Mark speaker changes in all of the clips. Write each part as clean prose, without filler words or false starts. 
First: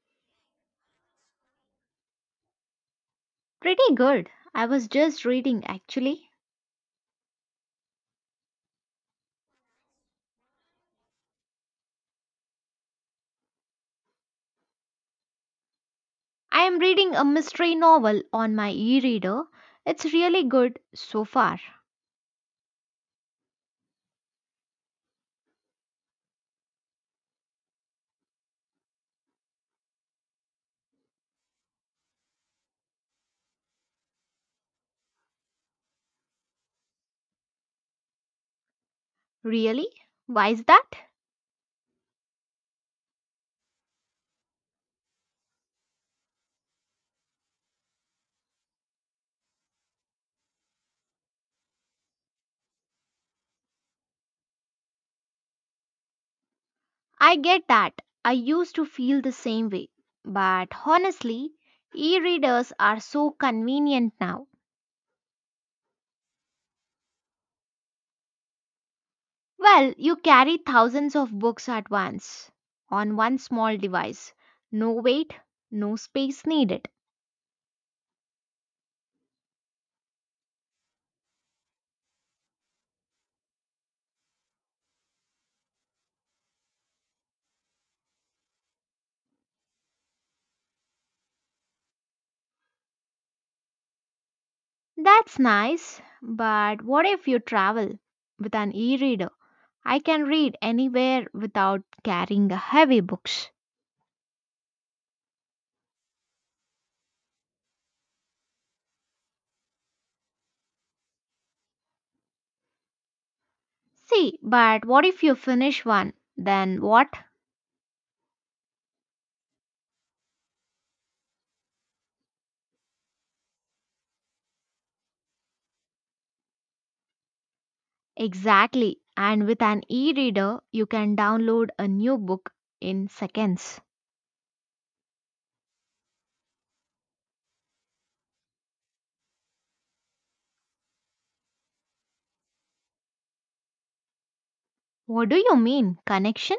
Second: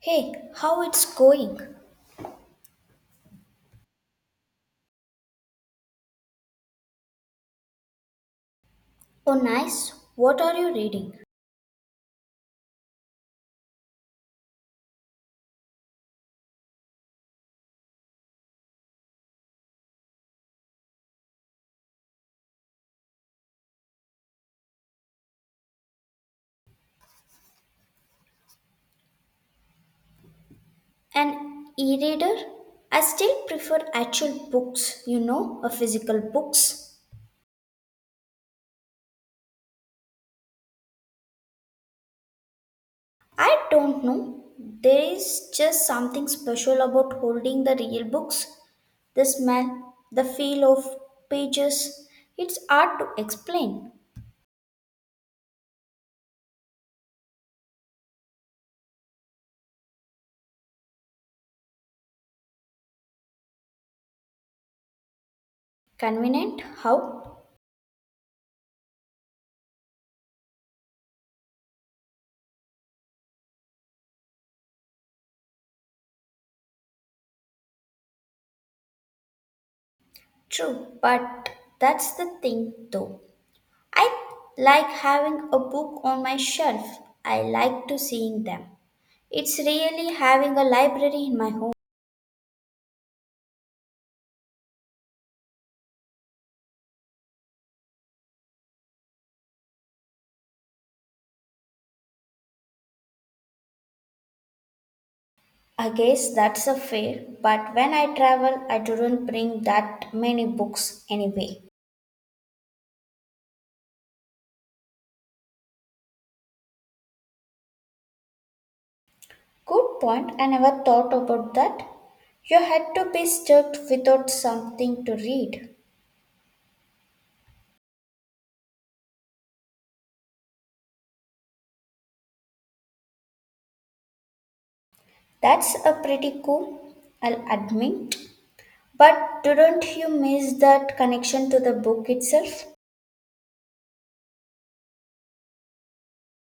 Speaker 1: Hey, how it's going?
Speaker 2: Pretty good. I was just reading actually.
Speaker 1: Oh, nice. What are you reading?
Speaker 2: I am reading a mystery novel on my e reader. It's really good so far.
Speaker 1: An e-reader? I still prefer actual books, you know, a physical books.
Speaker 2: Really? Why is that?
Speaker 1: I don't know. There is just something special about holding the real books. The smell, the feel of pages. It's hard to explain.
Speaker 2: I get that. I used to feel the same way. But honestly, e readers are so convenient now.
Speaker 1: Convenient? How?
Speaker 2: Well, you carry thousands of books at once on one small device. No weight, no space needed.
Speaker 1: True, but that's the thing though. I like having a book on my shelf. I like to seeing them. It's really having a library in my home.
Speaker 2: That's nice, but what if you travel with an e reader? I can read anywhere without carrying heavy books.
Speaker 1: I guess that's a fair, but when I travel, I don't bring that many books anyway.
Speaker 2: See, but what if you finish one? Then what?
Speaker 1: Good point. I never thought about that. You had to be stuck without something to read.
Speaker 2: Exactly. And with an e reader, you can download a new book in seconds.
Speaker 1: That's a pretty cool, I'll admit. But don't you miss that connection to the book itself?
Speaker 2: What do you mean? Connection?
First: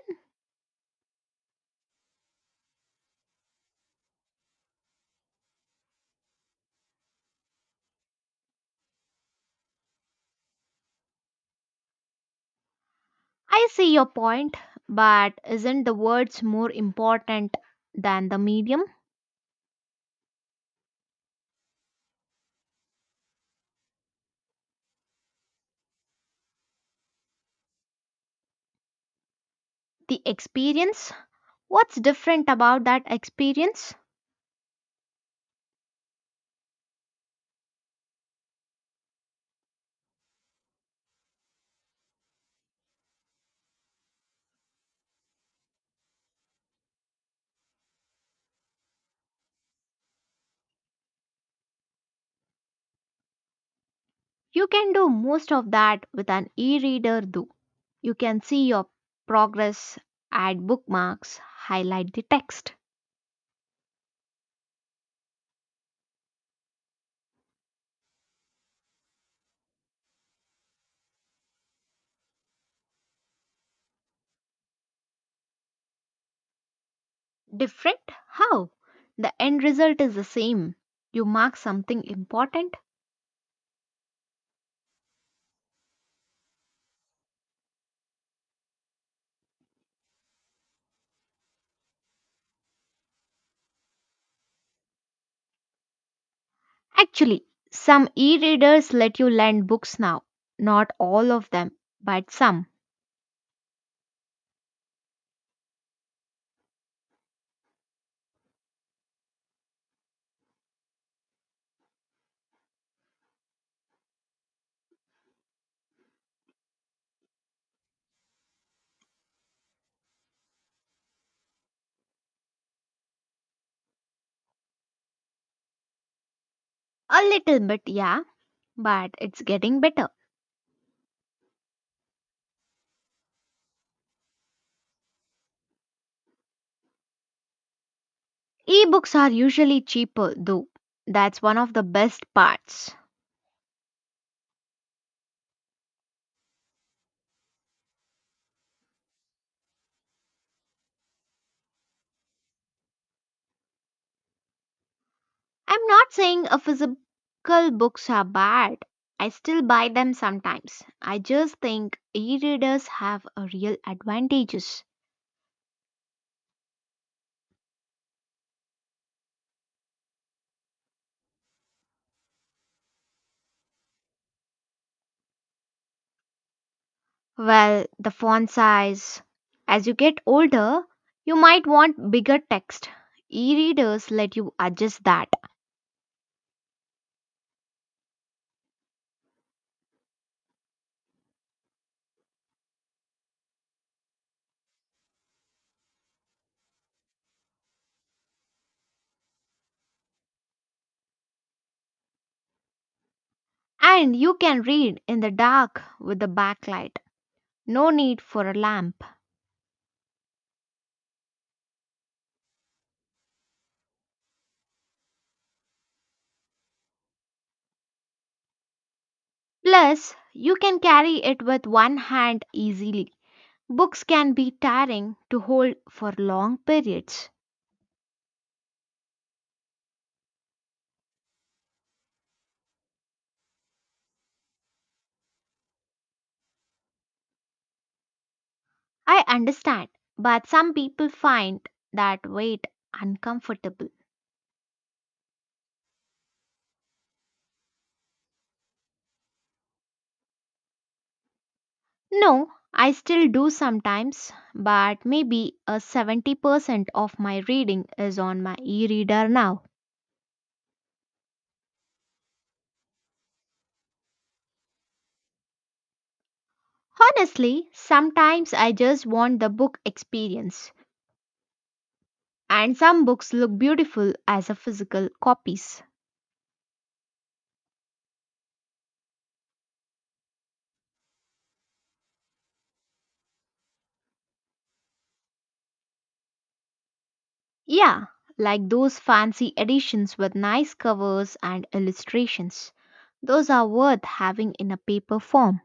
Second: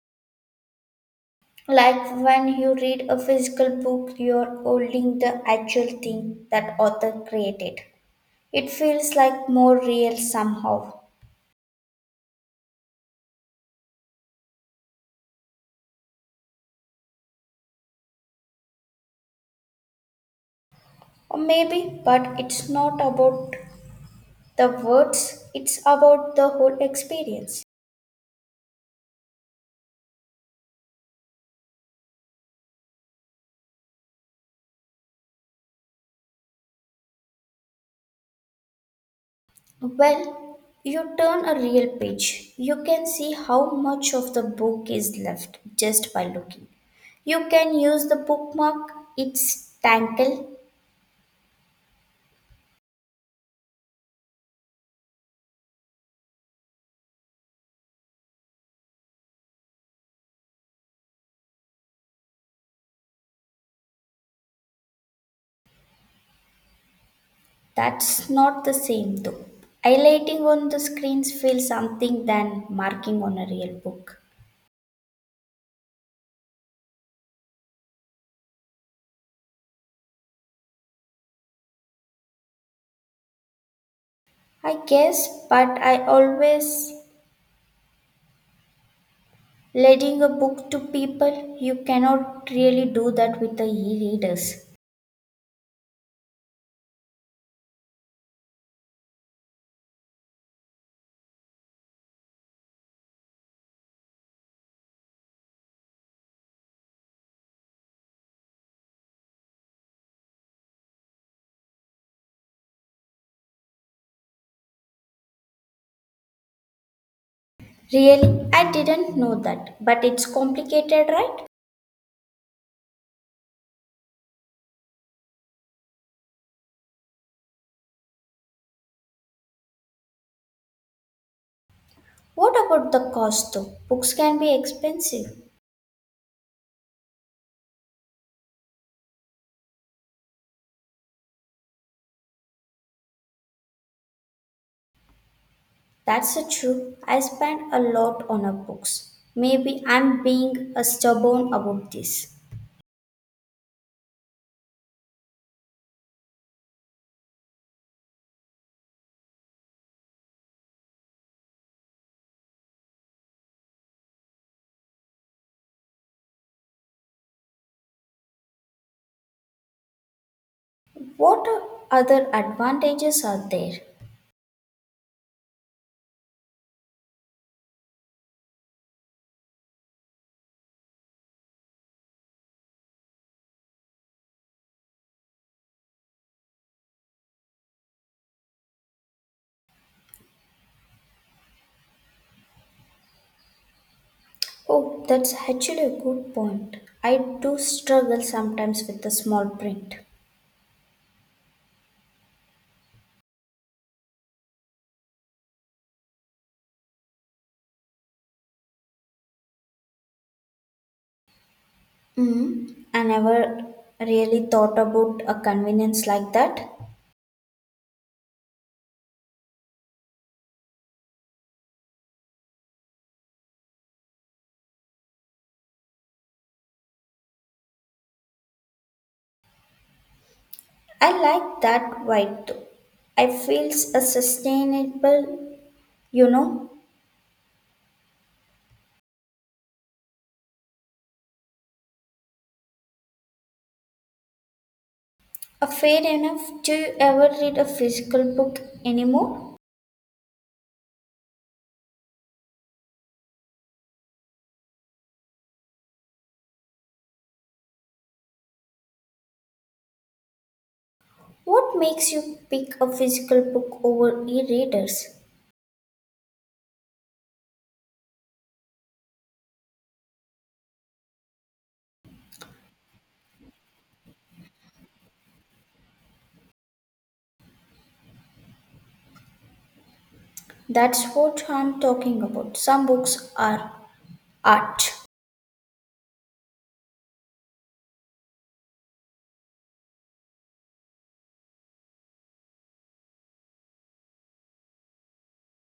Speaker 1: Like when you read a physical book, you're holding the actual thing that author created. It feels like more real somehow.
Speaker 2: I see your point, but isn't the words more important than the medium?
Speaker 1: Or maybe, but it's not about the words, it's about the whole experience.
Speaker 2: The experience? What's different about that experience?
Speaker 1: Well, you turn a real page, you can see how much of the book is left just by looking. You can use the bookmark, its tangle.
Speaker 2: You can do most of that with an e reader, though. You can see your progress, add bookmarks, highlight the text.
Speaker 1: That's not the same though. Highlighting on the screens feels something than marking on a real book.
Speaker 2: Different? How? The end result is the same. You mark something important.
Speaker 1: I guess, but I always lending a book to people, you cannot really do that with the e-readers.
Speaker 2: Actually, some e readers let you lend books now. Not all of them, but some.
Speaker 1: Really, I didn't know that, but it's complicated, right?
Speaker 2: A little bit, yeah, but it's getting better.
Speaker 1: What about the cost though? Books can be expensive.
Speaker 2: E books are usually cheaper, though. That's one of the best parts.
Speaker 1: That's a true. I spend a lot on a books. Maybe I'm being a stubborn about this.
Speaker 2: I'm not saying a physical books are bad. I still buy them sometimes. I just think e-readers have a real advantages.
Speaker 1: What other advantages are there?
Speaker 2: Well, the font size. As you get older, you might want bigger text. E-readers let you adjust that.
Speaker 1: Oh, that's actually a good point. I do struggle sometimes with the small print.
Speaker 2: And you can read in the dark with the backlight. No need for a lamp.
Speaker 1: Hmm. I never really thought about a convenience like that.
Speaker 2: Plus, you can carry it with one hand easily. Books can be tiring to hold for long periods.
Speaker 1: I like that white though. I feels a sustainable, you know,
Speaker 2: I understand, but some people find that weight uncomfortable.
Speaker 1: a fair enough. Do you ever read a physical book anymore?
Speaker 2: No, I still do sometimes, but maybe a 70% of my reading is on my e reader now.
Speaker 1: What makes you pick a physical book over e-readers?
Speaker 2: Honestly, sometimes I just want the book experience, and some books look beautiful as a physical copies.
Speaker 1: That's what I'm talking about. Some books are art.
Speaker 2: Yeah, like those fancy editions with nice covers and illustrations. Those are worth having in a paper form.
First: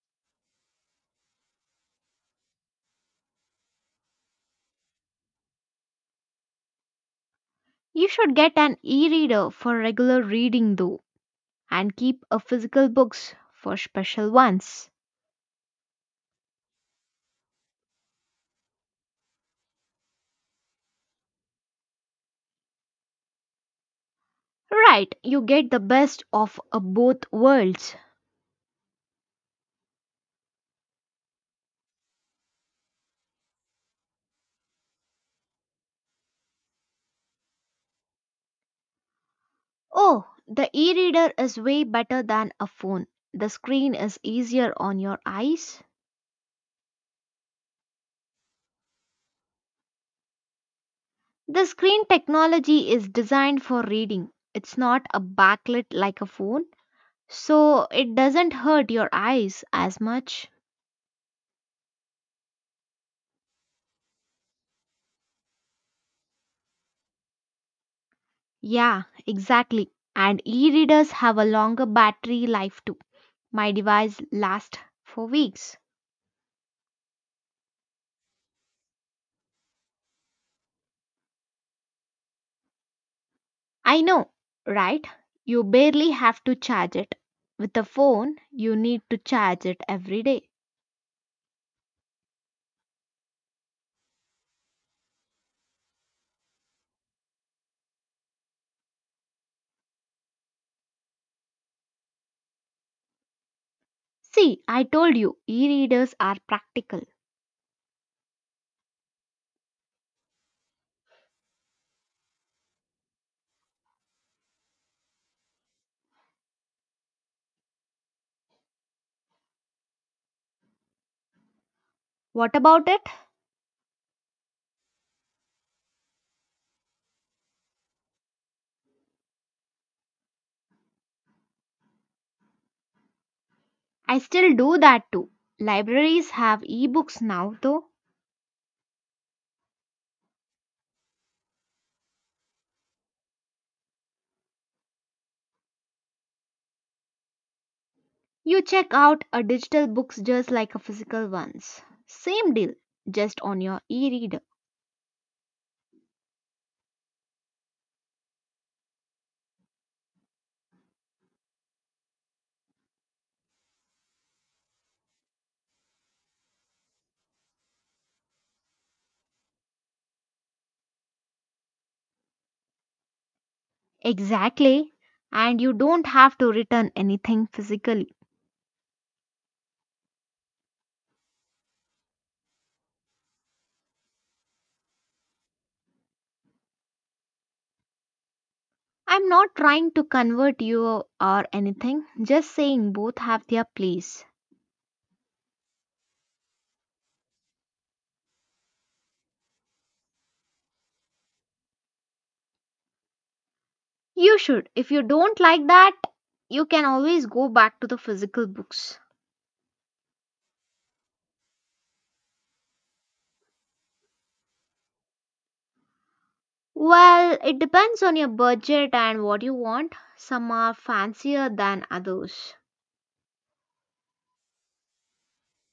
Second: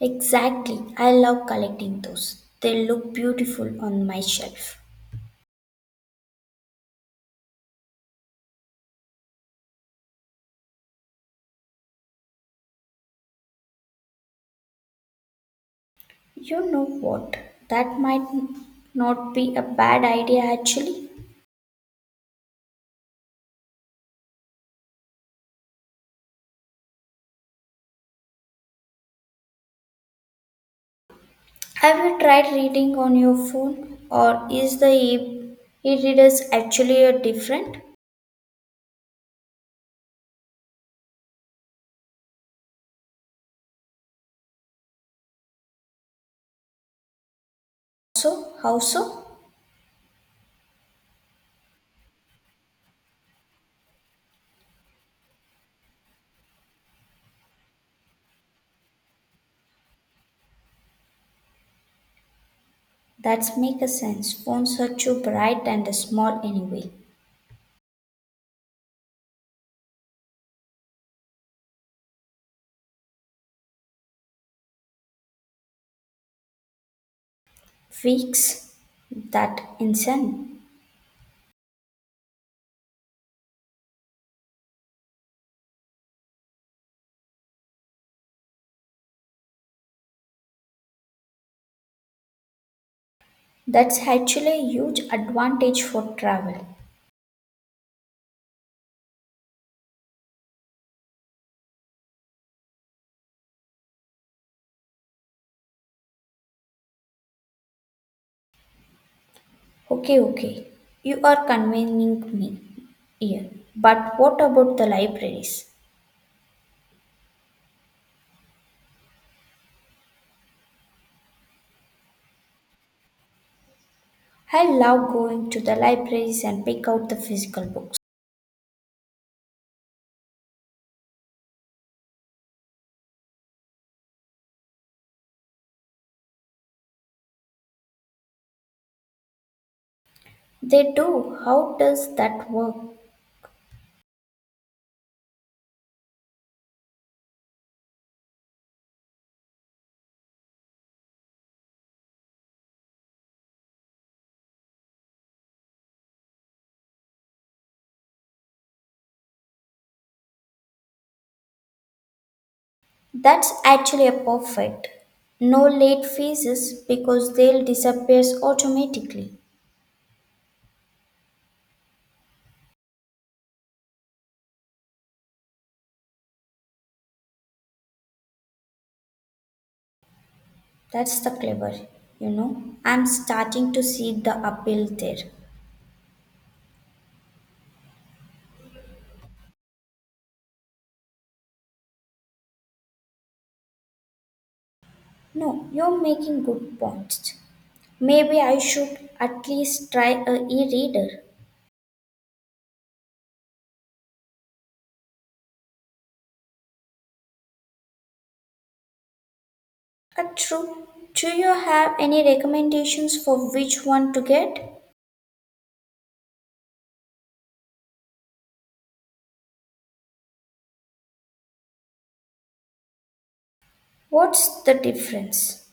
Speaker 1: Exactly. I love collecting those. They look beautiful on my shelf.
Speaker 2: You should get an e-reader for regular reading though and keep a physical books for special ones.
Speaker 1: You know what? That might not be a bad idea actually.
Speaker 2: Right, you get the best of both worlds.
Speaker 1: Have you tried reading on your phone or is the e readers actually a different?
Speaker 2: Oh, the e-reader is way better than a phone. The screen is easier on your eyes.
Speaker 1: So, how so?
Speaker 2: The screen technology is designed for reading. It's not a backlit like a phone, so it doesn't hurt your eyes as much.
Speaker 1: That's make a sense. Phones are too bright and small anyway.
Speaker 2: Yeah, exactly. And e readers have a longer battery life too. My device lasts for weeks.
Speaker 1: Weeks that insane.
Speaker 2: I know, right? You barely have to charge it. With a phone, you need to charge it every day.
Speaker 1: That's actually a huge advantage for travel.
Speaker 2: See, I told you, e readers are practical.
Speaker 1: Okay, okay. You are convening me here. But what about the libraries?
Speaker 2: What about it?
Speaker 1: I love going to the libraries and pick out the physical books.
Speaker 2: I still do that too. Libraries have ebooks now though.
Speaker 1: They do. How does that work?
Speaker 2: You check out a digital books just like a physical ones. Same deal, just on your e-reader.
Speaker 1: That's actually a perfect. No late fees because they'll disappear automatically.
Speaker 2: Exactly. And you don't have to return anything physically.
Speaker 1: That's the clever, you know. I'm starting to see the appeal there.
Speaker 2: I'm not trying to convert you or anything, just saying both have their place.
Speaker 1: No, you're making good points. Maybe I should at least try a e-reader.
Speaker 2: You should. If you don't like that, you can always go back to the physical books.
Speaker 1: True. Do you have any recommendations for which one to get?
Speaker 2: Well, it depends on your budget and what you want. Some are fancier than others,
Speaker 1: What's the difference?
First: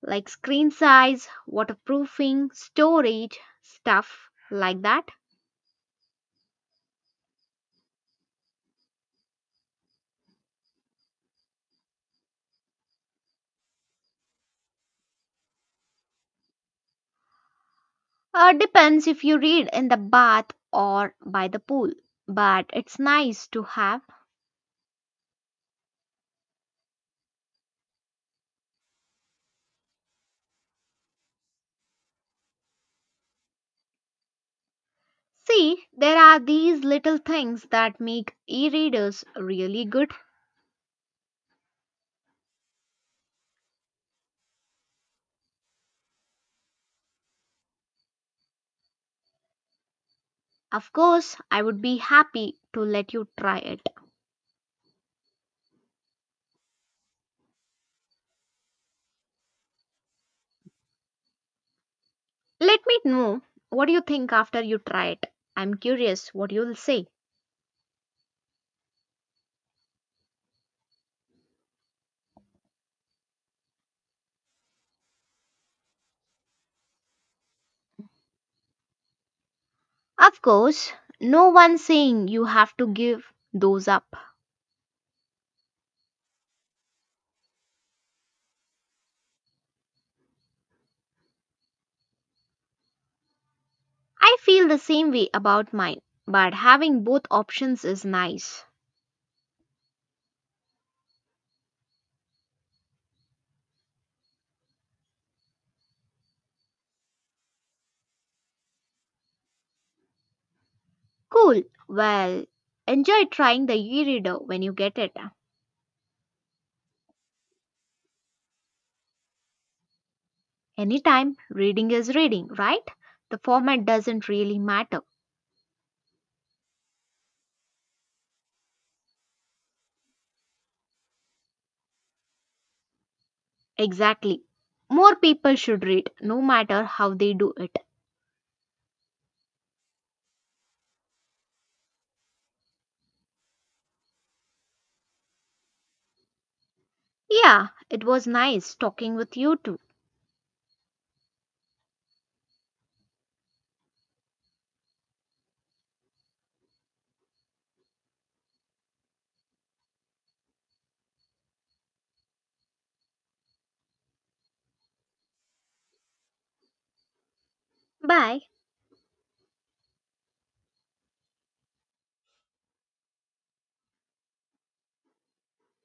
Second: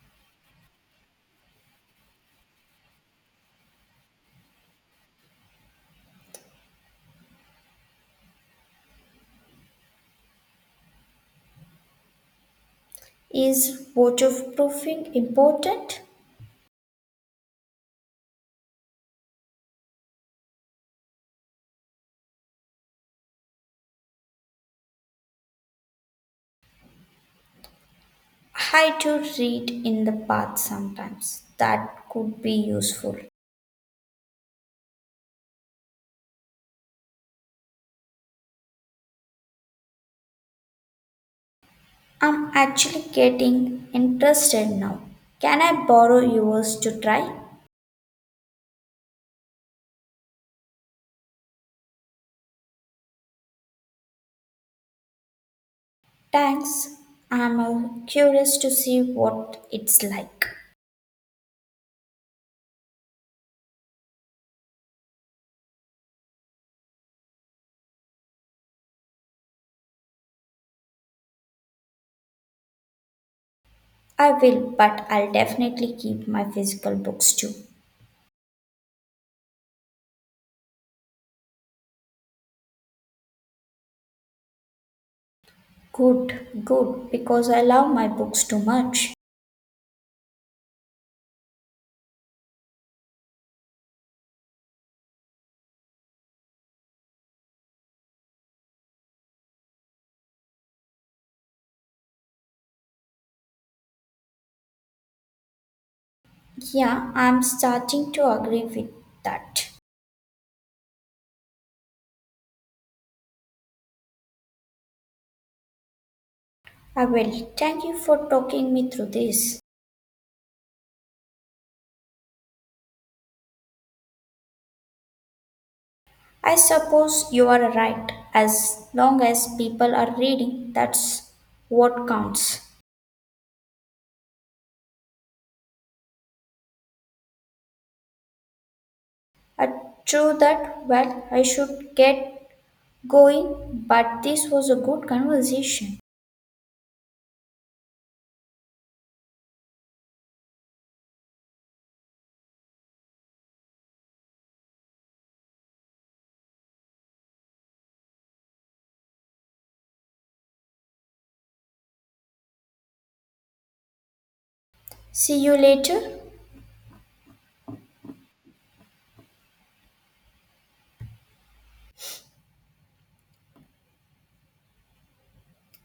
Speaker 2: like screen size, waterproofing, storage, stuff like that.
Speaker 1: Is waterproofing important?
Speaker 2: Depends if you read in the bath or by the pool, but it's nice to have.
Speaker 1: I do read in the bath sometimes. That could be useful.
Speaker 2: See, there are these little things that make e readers really good.
Speaker 1: I'm actually getting interested now. Can I borrow yours to try?
Speaker 2: Of course, I would be happy to let you try it.
Speaker 1: Thanks. I'm curious to see what it's like.
Speaker 2: Let me know what you think after you try it. I'm curious what you'll say.
Speaker 1: I will, but I'll definitely keep my physical books too.
Speaker 2: Of course, no one saying you have to give those up.
Speaker 1: Good, good, because I love my books too much.
Speaker 2: I feel the same way about mine, but having both options is nice.
Speaker 1: Yeah, I'm starting to agree with that.
Speaker 2: Cool. Well, enjoy trying the e-reader when you get it.
Speaker 1: I will. Thank you for talking me through this.
Speaker 2: Anytime, reading is reading, right? The format doesn't really matter.
Speaker 1: I suppose you are right. As long as people are reading, that's what counts.
Speaker 2: Exactly. More people should read, no matter how they do it.
Speaker 1: Uh, True that. Well, I should get going, but this was a good conversation.
Speaker 2: Yeah, it was nice talking with you too.
Speaker 1: See you later.
Speaker 2: Bye.